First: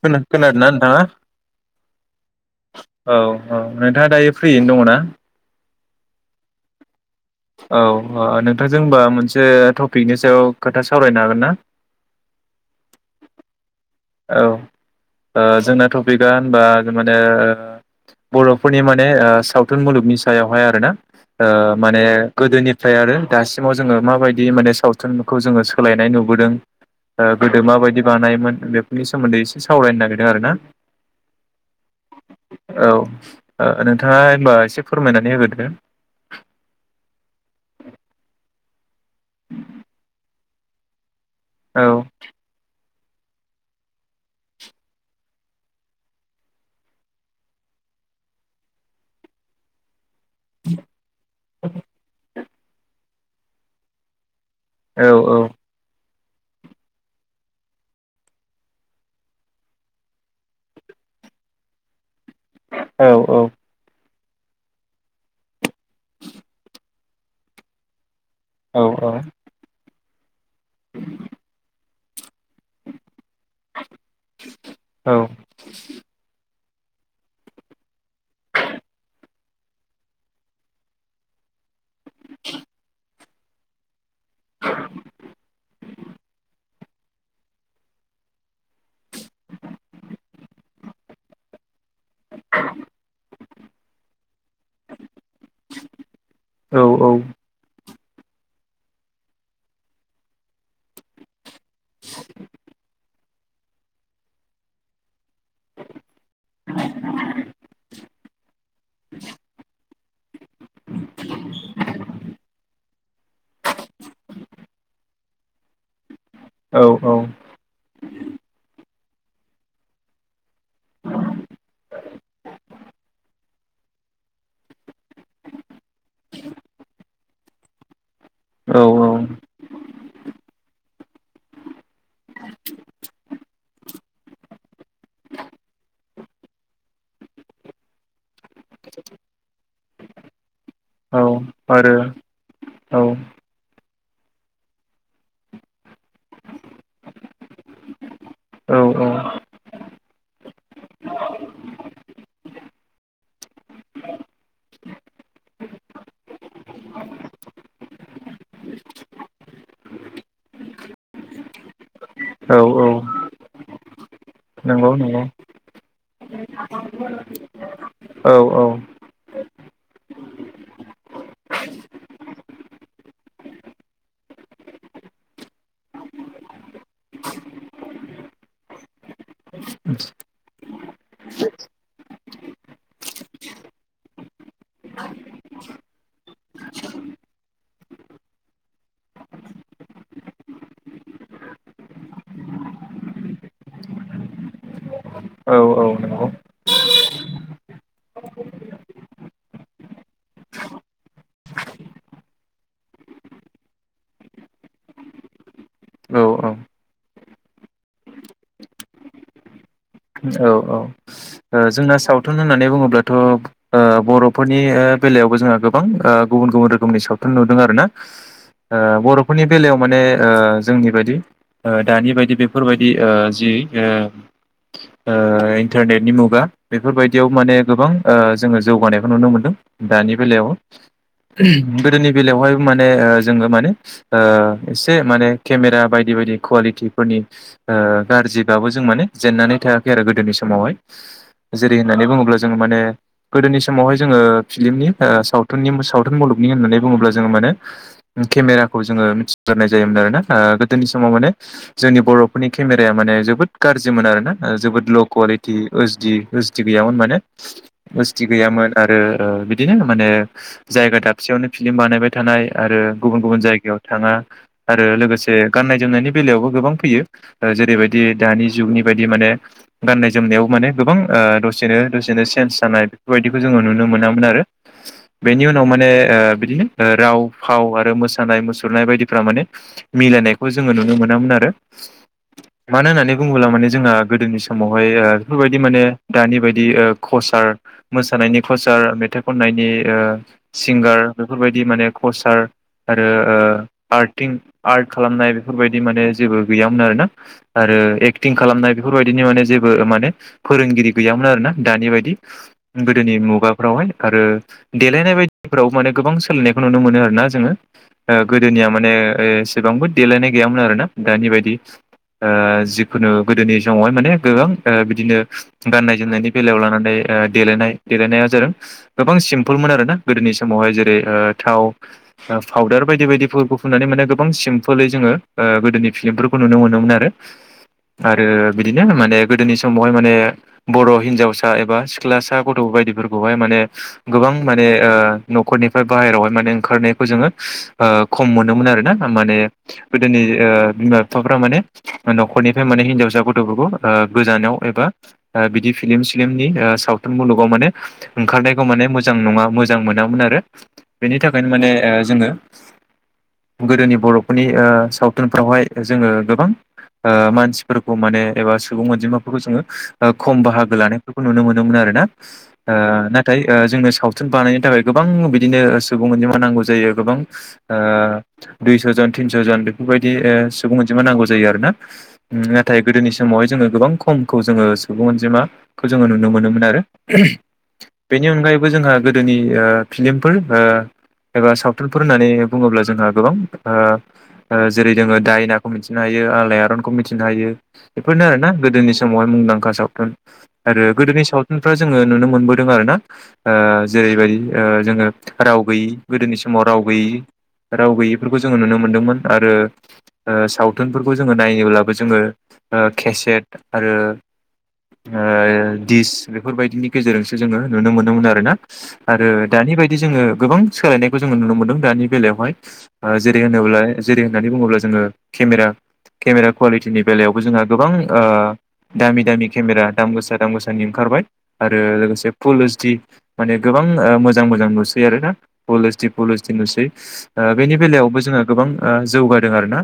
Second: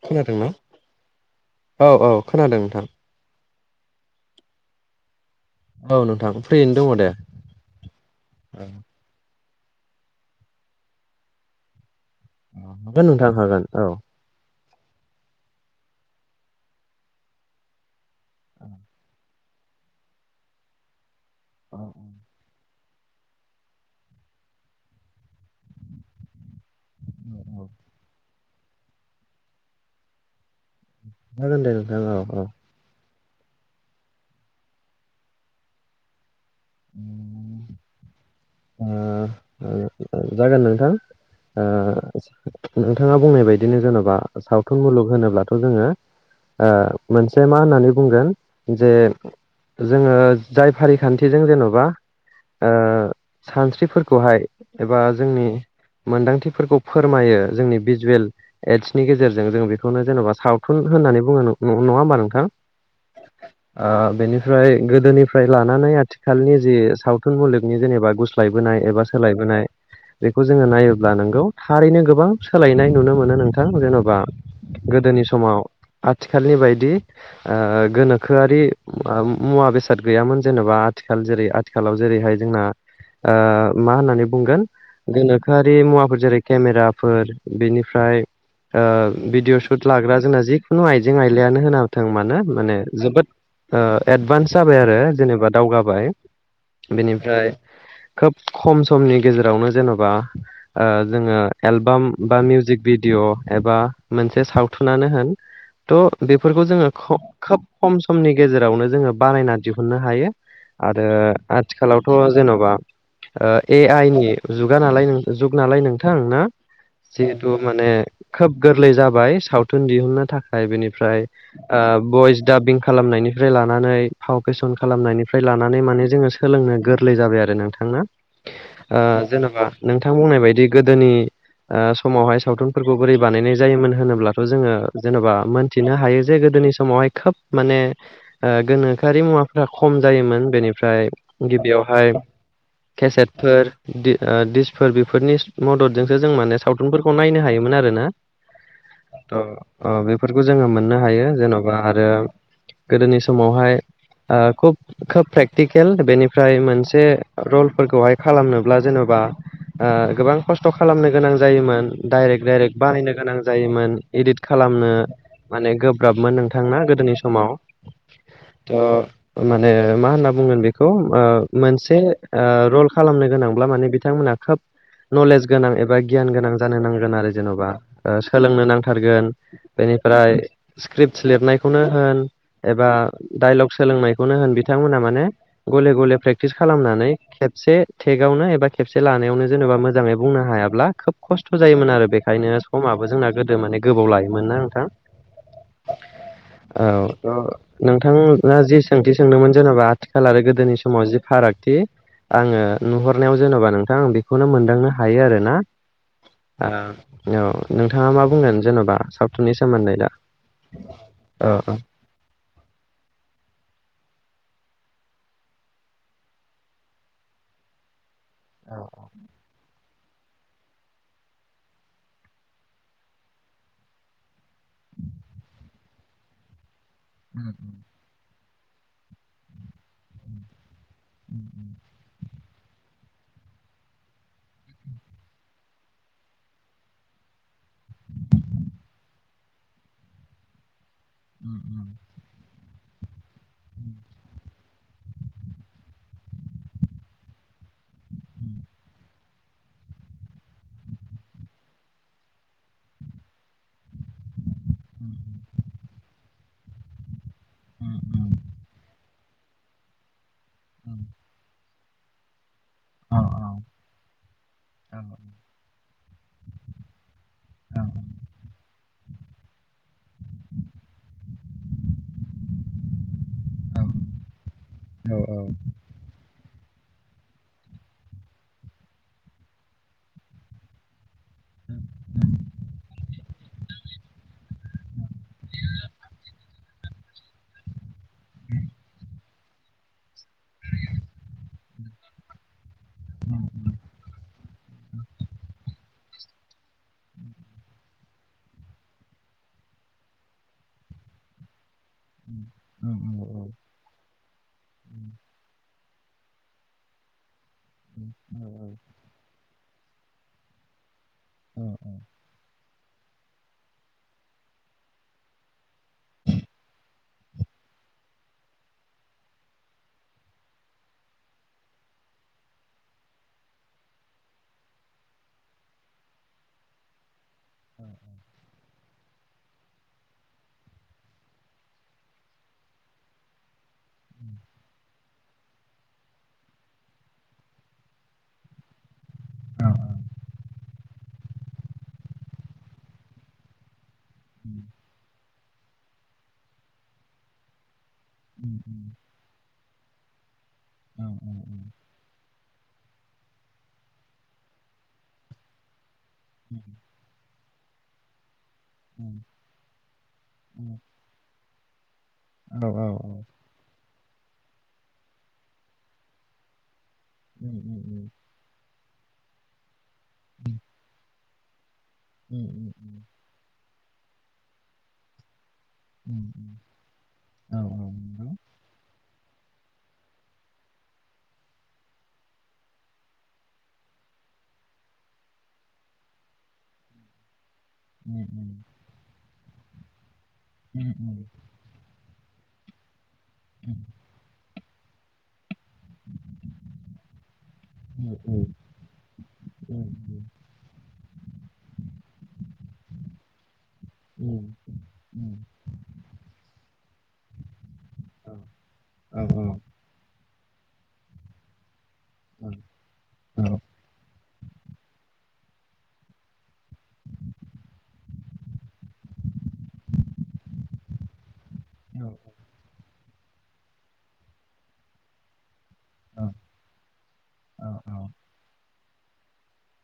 खोनादोंना नोंथाङा औ औ खोनादों नोंथां औ औ नोंथाङा दायो फ्रियैनो दङ ना? औ नोंथां फ्रियैनो दङ' दे । औ नोंथांजों होमबा मोनसे टपिकनि सायाव खोथा सावरायनो हागोन ना? हागोन नोंथां हागोन औ औ ओ जोंनाथ' टपिकआ होनबा माने ओ बर'फोरनि माने ओ सावथुन मुलुगनि सायावहाय आरोना ओ माने गोदोनि ओमफ्राय आरो दासिमाव जोङो माबायदि माने सावथुनखौ जोङो सोलायनाय नुबोदों। ओ गोदो माबायदि बानायोमोन बेफोरनि सोमोन्दै एसे सावरायनो नागिरदों आरो ना । जागोन दे नोंथां औ औ ओ नोंथाङा होनबा एसे फोरमायनानै होग्रोदो । [unintelligible] ओ जागोन नोंथां ओ औ नोंथाङा बुंनाय बायदिनो जेन'बा सावथुन मुलुग होनोब्लाथ' जोङो ओ मोनसे मा होननानै बुंगोन जे जोङो जाय फारिखान्थिजों जेन'बा ओ सानस्रिफोरखौहाय एबा औ जोंनि मोनदांथिफोरखौ फोरमायो जोंनि भिजुयेल एडसनि गेजेरजों जों बेखौनो जेन'बा सावथुन होन नानै बुङो नङा होनोमब नों थां औ ओ बेनिफ्राय गोदोनिफ्राय लानानै आथिखालनि जि साव थुन मुलुगनि जेनेबा गुस्लायबोनाय औ एबा सोलायबोनाय बेखौ जोङो नायोब्ला नोंगौ थारैनो गो बां सोलायनाय नुनो मोनो नोंथां जेन'बा औ गोदोनि समाव आथिखालनि बाय दि ओ गोनोखोआरि मुवा बेसाद गैयामोन जेनेबा आथिखाल जेरै आ थिखालाव जेरैहाय जोंना ओ मा होननानै बुंगोन गोनोखोआरि मुवाफोर जेरै केमेरा फोर बिनिफ्राय ओ भिडिअ' सुट लाग्रा जोंना जिखुनु आइजें आयलायानो होना थों मानो माने जोबोद ओ एडभान्स जाबाय आरो जेनेबा दावगाबाय औ । बेनिफ्राय खोब खम समनि गेजेरावनो जेनेबा ओ जोङो एलबाम बा मिउजिक भिडिअ' एबा मोनसे सावथुनानो होन थ' बेफोरखौ जोङो खोब खम समनि गेजेरावनो जोङो बानायना दिहुननो हायो। आरो आथिखालावथ' जेन'बा ए आइ नि जुगा नालाय नों जुग नालाय नोंथां ना औ जिहेथु माने खोब गोरलै जा बाय सावथुन दिहुननो थाखाय बेनिफ्राय बयस दाबिं खालामनायनिफ्राय लानानै फावकेसन खालामनायनिफ्राय लानानै माने जोङो सोलोंनो गोरलै जाबाय आरो नोंथां ना औ ओ जेन'बा नोंथां बुंनाय बायदि गोदोनि ओ समावहाय सावथुनफोरखौ बोरै बानायनाय जा योमोन होनोब्लाथ' जोङो जेनेबा मोनथिनो हायो जे गोदोनि समावहाय खोब माने ओ गोनोखोआरि मुवाफ्रा खम जायोमोन बेनिफ्राय आरो गिबियावहाय औ केसेटफोर दि दिसफोर बेफोरनि मददजोंसो जों माने सावथुनफोरखौ नायनो हायोमोन आरो ना औ थ बेफोरखौ जोङो मोननो हायो जेन'बा आरो गोदोनि समावहाय ओ खुब खोब प्रेक्टिकेल बेनिफ्राय मोनसे रल फोरखौहाय खालामनोब्ला जेन'बा ओ गोबां खस्थ' खालामनो गोनां जायोमोन। दडाइरेक्ट औ डाइरेक्ट बानायनो गोनां जायोमोन इदिट नंगौ खालामनो नंगौ माने गोब्राबमोन नोंथांना गोदोनि समाव औ औ थ' माने मा होनना बुंगोन बेखौ ओ मोनसे ओ रल खालामनो गोनांब्ला माने बिथांमोना खोब नलेज गोनां एबा गियान गोनां जानो नांगोन आरो जेन'बा सोलोंनो नांथारगोन बे बेनिफ्राय स्क्रिप्टस लिरनायखौनो होन एबा डाइलग सोलोंनायखौनो होन बिथांमोना माने गले गले प्रेक्टिस खालामनानै से थेगावनो एबा खेबसे लानायावनो जेनेबा मोजाङै बुंनो हायाब्ला खोब खस्थ' जायोमोन आरो बेखायनो समाबो जोंना गोदो माने गोबाव लायोमोनना नोंथां। औ औ नंगौ। औ नोंथाङा जि सोंथि सोंदोंमोन जेनेबा आथिखाल आरो गोदोनि समाव जि फार रागथि, आङो नुहरनायाव जेन'बा नोंथां आ बेखौनो मोनदांनो हायो आरोना औ ओ ओ औ नोंथाङा मा बुंगोन जेन'बा सावथुननि सोमोन्दै दा? औ औ ओ औ जोंना सावथुन होननानै बुङोब्लाथ' ओ बर' फोरनि ओ बेलायावबो जोङो ओ गोबां गुबुन गुबुन रोखोमनि सावथुन नुदों आरोना। ओ बर'फोरनि बेलायाव माने ओ जोंनि बादि ओ दानि बायदि बेफोरबायदि ओ जि ओ ओ इन्टारनेटनि मुगा बेफोरबायदियाव माने गोबां ओ जोङो जौगानायखौ नुनो मोनदों दानि बेलायाव। गोदोनि बेलायावहायबो माने जोङो माने ओ एसे माने केमेरा बायदि बायदि कुवालिटिफोरनि ओ गारजिबाबो जों माने जेननानै थायाखै आरो गोदोनि समावहाय जेरै होननानै बुङोब्ला जोङो माने गोदोनि समावहाय जोङो फिलिमनि ओ सावथुननि सावथुन मुलुगनि होननानै बुङोब्ला जोङो माने केमेराखौ जोङो मिथि थारनाय जायोमोन आरोना ओ गोदोनि समाव माने जोंनि बर'फोरनि केमेराया माने जोबोद गारजिमोन आरोना। ओ जोबोद ल' कवालिटि ओस डि ओस डि गैयामोन माने ओस डि गैयामोन आरो ओ बिदिनो माने जायगा दाबसेयावनो फिलिम बानायबाय थानाय आरो गुबुन गुबुन जायगायाव थाङा आरो लोगोसे गाननाय जोमनायनि बेलायावबो गोबां फैयो। ओ जेरैबायदि दानि जुगनि बायदि माने गाननाय जोमनायाव माने गोबां ओ दसेनो दसेनो सेन्स जानाय बेपोरबायदिखौ जोङो नुनो मोनामोन आरो बेनि उनाव माने ओ बिदिनो राव फाव आरो मोसानाय मुसुरनाय बायदिफोरा माने मिलायनायखौ जोङो नुनो मोनामोन आ रो मानो होननानै बुङोब्ला माने जोंहा गोदोनि समावहाय ओ बेफोरबायदि माने दानि ओ बायदि खसार मोसानायनि खसार मेथाइ खननायनि ओ सिंगार बेफोरबायदि माने खसार आरो ओ आर्टिं आर्ट खालामनाय बेफोरबायदि माने जेबो गैयामोन आरोना आरो एक्टिं खालामनाय बेफोरबायदिनि माने जेबो माने फोरोंगिरि गैयामोन आरोना दानि बाय दि। गोदोनि मुगाफ्रावहाय आरो देलायनाय बायदिफोरावबो माने गोबां सोलायनायखौ नुनो मोनो आरोना जोङो गोदोनिया ओ माने एसेबांबो देलायनाय गैयामोन आरोना। दानि बायदि ओ जिखुनु गोदोनि समावहाय माने गोबां ओ बिदिनो गाननाय जोमनायनि बेलायाव लानानै ओ देलनाय देलेनाया जादों। गोबां सिम्पोलमोन आरोना गोदोनि समावहाय जेरै ओ थाव फाउदार बायदि बायदिफोरबो फुननानै माने गोबां सिमपोलै जोङो गोदोनि फिलिमफोरखौ नुनो मोनोमोन आरो आरो बिदिनो माने गोदोनि समावहाय माने बर' हिनजावसा एबा सिख्लासा गथ' बायदिफोरखौहाय माने गोबां माने ओ न'खरनिफ्राय बाहेरावहाय माने ओंखारनायखौ जोङो ओ खम मोनोमोन आरोना। माने गोदोनि ओ बिमा बिफाफ्रा माने न'खरनिफ्राय माने हिनजावसा ग थ'फोरखौ ओ गोजानाव एबा बिदि फिलिम सिलिमनि ओ सावथुन मुलुगाव माने ओंखारनायखौ माने मोजां नङा मोजां मोनामोन आरो बेनि थाखायनो माने ओ जोङो गोदोनि बर'फोरनि ओ सावथुनफ्रावहाय जोङो गोबां ओ मानसि फोरखौ माने एबा सुबुं अनजिमाफोरखौ जोङो ओ खम बाहागो लानायफोरखौ नुनो मोनोमोन आरोना ओ नाथाय जों सावथुन बानाय थाखाय गोबां बिदिनो सुबुं अनजिमा नांगौ जायो गोबां ओ दुइस' जन थिनस' जन बेफोरबायदि ओ सुबुं अनजिमा नांगौ जायो आरोना। नाथाय गोदोनि समावहाय [inaudible] गोबां खमखौ जोङो सुबुं अनजिमा खौ जोङो नुनो मोनोमोन आरो बेनि अनगायैबो जोंहा गोदोनि फिल्मफोर एबा सावथुनफोर होननानै बुङोब्ला जोंहा गोबां जेरै जोङो दायनाखौ मिथिनो हायो आलायारनखौ मिथिनो हायो। बेफोरनो आरो ना गोदोनि समावहाय मुंदांखा सावथुन आरो गोदोनि सावथुनफ्रा जोङो नुनो मोनबोदों आरोना जेरैबायदि ओ जोङो राव गैयि गोदोनि समाव राव गैयि राव गैयिफोरखौ जोङो नुनो मोन्दोंमोन आरो सावथुनफोरखौ जोङो नायोब्लाबो जोङो ओ केसेट आरो दिस बेफोरबायदिनि गेजेरजोंसो जोङो नुनो मोनोमोन आरोना आरो दानि बे बायदि जोङो गोबां सोलायनायखौ जोङो नुनो मोनदों दानि बेलायावहाय जेरै होनोब्ला जेरै होननानै बुङोब्ला अब्ला जोङो केमेरा केमेरा कुवालिटिनि बेलायावबो जोंहा गोबां दामि दामि केमेरा दाम गोसा दाम गोसानि ओंखारबाय आरो लोगोसे फुल ओसडि माने गोबां गोबां मोजां मोजां नुसै आरोोयना पुलिसटि पुलिसटि नुसै बेनि बेलायावबो जोङो गोबां जौगादों आरोना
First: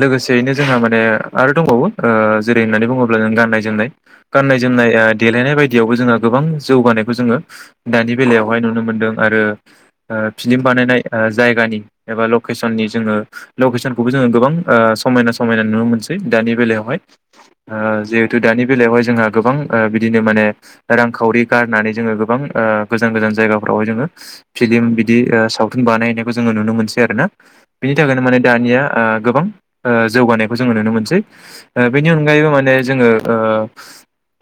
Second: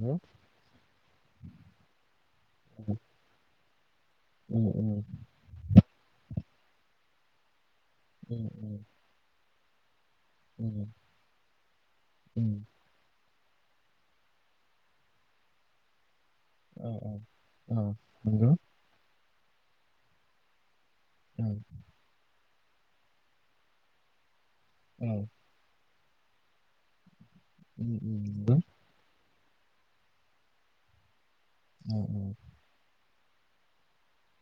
लोगोसेयैनो जोंहा माने आरो दंबावो जेरै होननानै बुङोब्ला जों गाननाय जोमनाय गाननाय जोमनाय देलायनाय बायदियावबो जोङो गोबां जौगानायखौ जोङो दानि बेलायावहाय नुनो मोनदों आरो फिलि्म बानायनाय जायगानि एबा लकेसननि जोङो लकेसनखौबो जोङो गोबां समायना समायना नुनो मोनसै दानि बेलायावहाय जिहेथु दानि बेलायावहाय जोंहा गोबां बिदिनो माने रांखावरि गारनानै जोङो गोबां गोजान गोजान जायगाफ्राव जोङो फिलिम बिदि सावथुन बानायनायखौ जोङो नुनो मोनसै आरो ना बिनि थाखायनो माने दानिया गोबां गोबां जौगानायखौ जोङो नुनो मोनसै बेनि अनगायैबो माने जोङो ओ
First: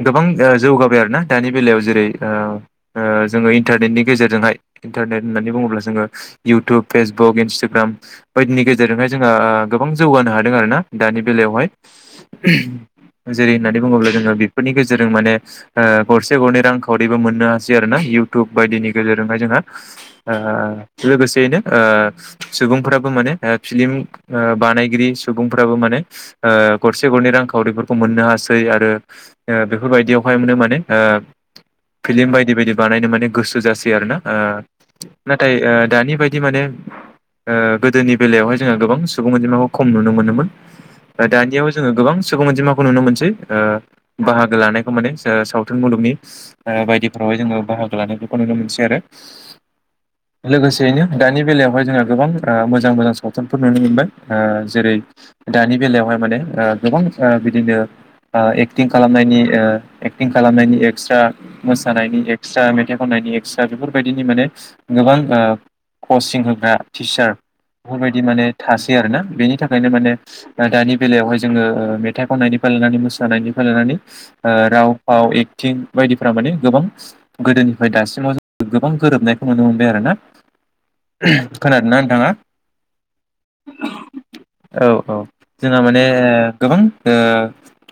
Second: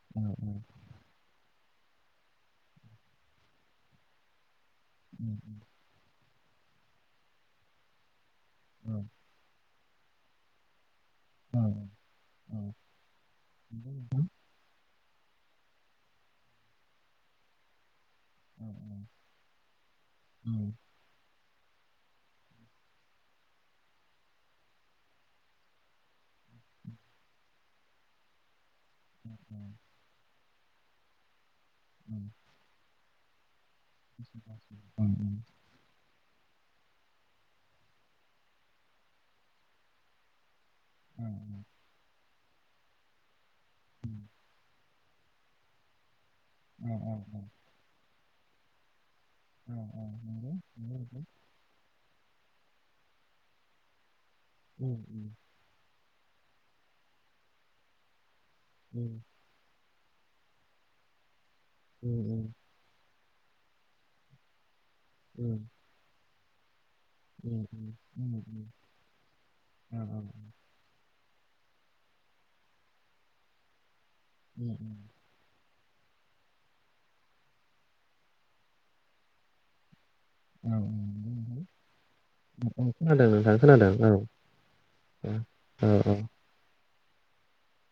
गोबां जौगाबाय आरोना दानि बेलायाव जेरै ओंखाम जोङो इन्टारनेटनि गेजेरजोंहाय इन्टारनेट होननानै बुङोब्ला जोङो इउटुब फेसबुक इन्सटाग्राम बायदिनि गेजेरजोंहाय जोङो गोबां जौगानो हादों आरोना दानि बेलायावहाय जेरै होननानै बुङोब्ला जोङो बेफोरनि गेजेरजों माने गरसे गरनै रांखावरिबो मोननो हासै आरोना इउटुब बायदिनि गेजेरजोंहाय जोंहा लोगोसेयैनो सुबुंफोराबो माने फिलिम बानायगिरि सुबुंफोराबो माने गरसे गरनै रांखावरिफोरखौ मोननो हासै आरो बेफोरबायदियावहाय मोनो माने फिल्म बायदि बायदि बानायनो माने गोसो जासै आरो ना नाथाय दानि बायदि माने गोदोनि बेलायावहाय जोंहा गोबां सुबुं अनजिमाखौ खम नुनो मोनोमोन। दा दानियाव जोङो गोबां सुबुं अनजिमाखौ नुनो मोनसै बाहागो लानायखौ माने सावथुन मुलुगनि बायदिफ्रावहाय जोङो बाहागो लानायफोरखौ नुनो मोनसै आरो लोगोसेयैनो दानि बेलायावहाय जोंहा गोबां मोजां मोजां मोजां सावथुनफोर नुनो मोनबाय जेरै दानि बेलायावहाय माने गोबां बिदिनो एक्टिं खालामनायनि एक्टिं खालामनायनि एक्सट्रा मोसानायनि एक्सट्रा मेथाइ खननायनि एक्सट्रा बेफोरबायदिनि माने गोबां कचिं होग्रा टिचार बेफोरबायदि माने थासै आरोना बेनि थाखायनो माने दानि बेलायावहाय जोङो मेथाइ खननायनिफ्राय लानानै मोसानायनिफ्राय लानानै राव फाव थिं बायदिफोरा माने गोबां गोदोनिफ्राय दासिमाव जों गोबां गोरोबनायखौ नुनो मोनबाय आरो ना औ खोनादोंना नोंथाङा औ औ खोनादों नोंथां खोनादों औ। औ औ जोंहा माने गोबां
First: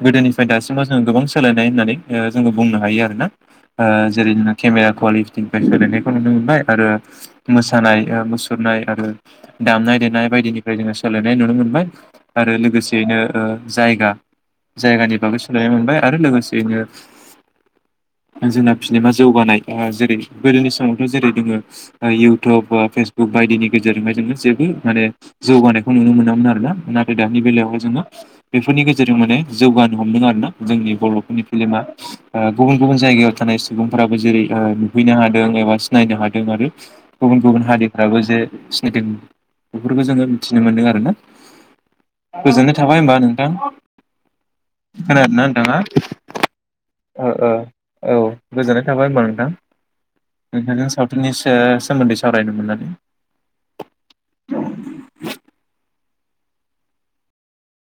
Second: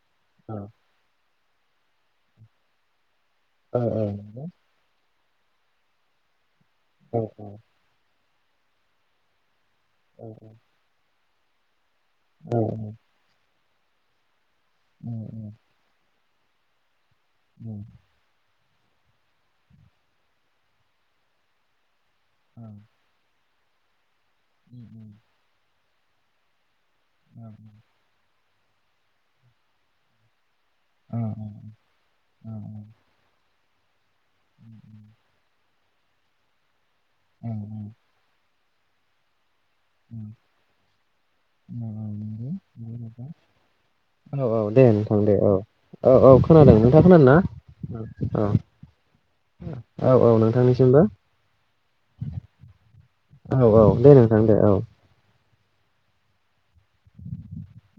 गोदोनिफ्राय दासिमाव जों गोबां सोलायनाय होननानै जोंङो बुंनो हायो आरोना जेरैनो केमेरा कुवालिटि फ्राय सोलायनायखौ नुनो मोनबाय आरो मोसानाय मुसुरनाय आरो दामनाय देनाय बायदिनिफ्राय जोङो सोलायनाय नुनो मोनबाय आरो लोगोसेयैनो जायगा जायगानि बागै सोलायनाय मोनबाय आरो लोगोसेयैनो उम जोंना फिनेमा जौगानाय ओ जेरै गोदोनि समावथ' जेरै दोङो ओ इउटुब बा फेसबुक बायदिनि गेजेरजोंहाय जोङो जेबो माने जौगानाय खौ नुनो मोनामोन आरोना नाथाय दानि बेलायावहाय जोङो बेफोरनि गेजेरजों माने जौगानो हमदों आरो ना जोंनि बर'फोरनि फिलेमा ओ गुबुन-गुबुन जायगायाव थानाय सुबुंफोराब जेरै नुहैनो हादों एबा सिनायनो हादों आरो गुबुन-गुबुन हारिफ्राबो जे सनेटेल बेफोरखौ जोङो मिथिनो मोन्दों आरोना। गोजोननाय थाबाय होमबा नोंथां। औ औ औ दे नोंथां दे खोनादोना औ नोंथाङा औ औ खोनादों नोंथाङा खोनादों ओ ना ओ औ औ गोजोननाय थाबाय होमबा नोंथां औ औ नोंथांजों नोंथांनिसिमबो सावथुननि स सोमोन्दै सावरायनो मोननानै। औ औ दे नोंथां दे औ।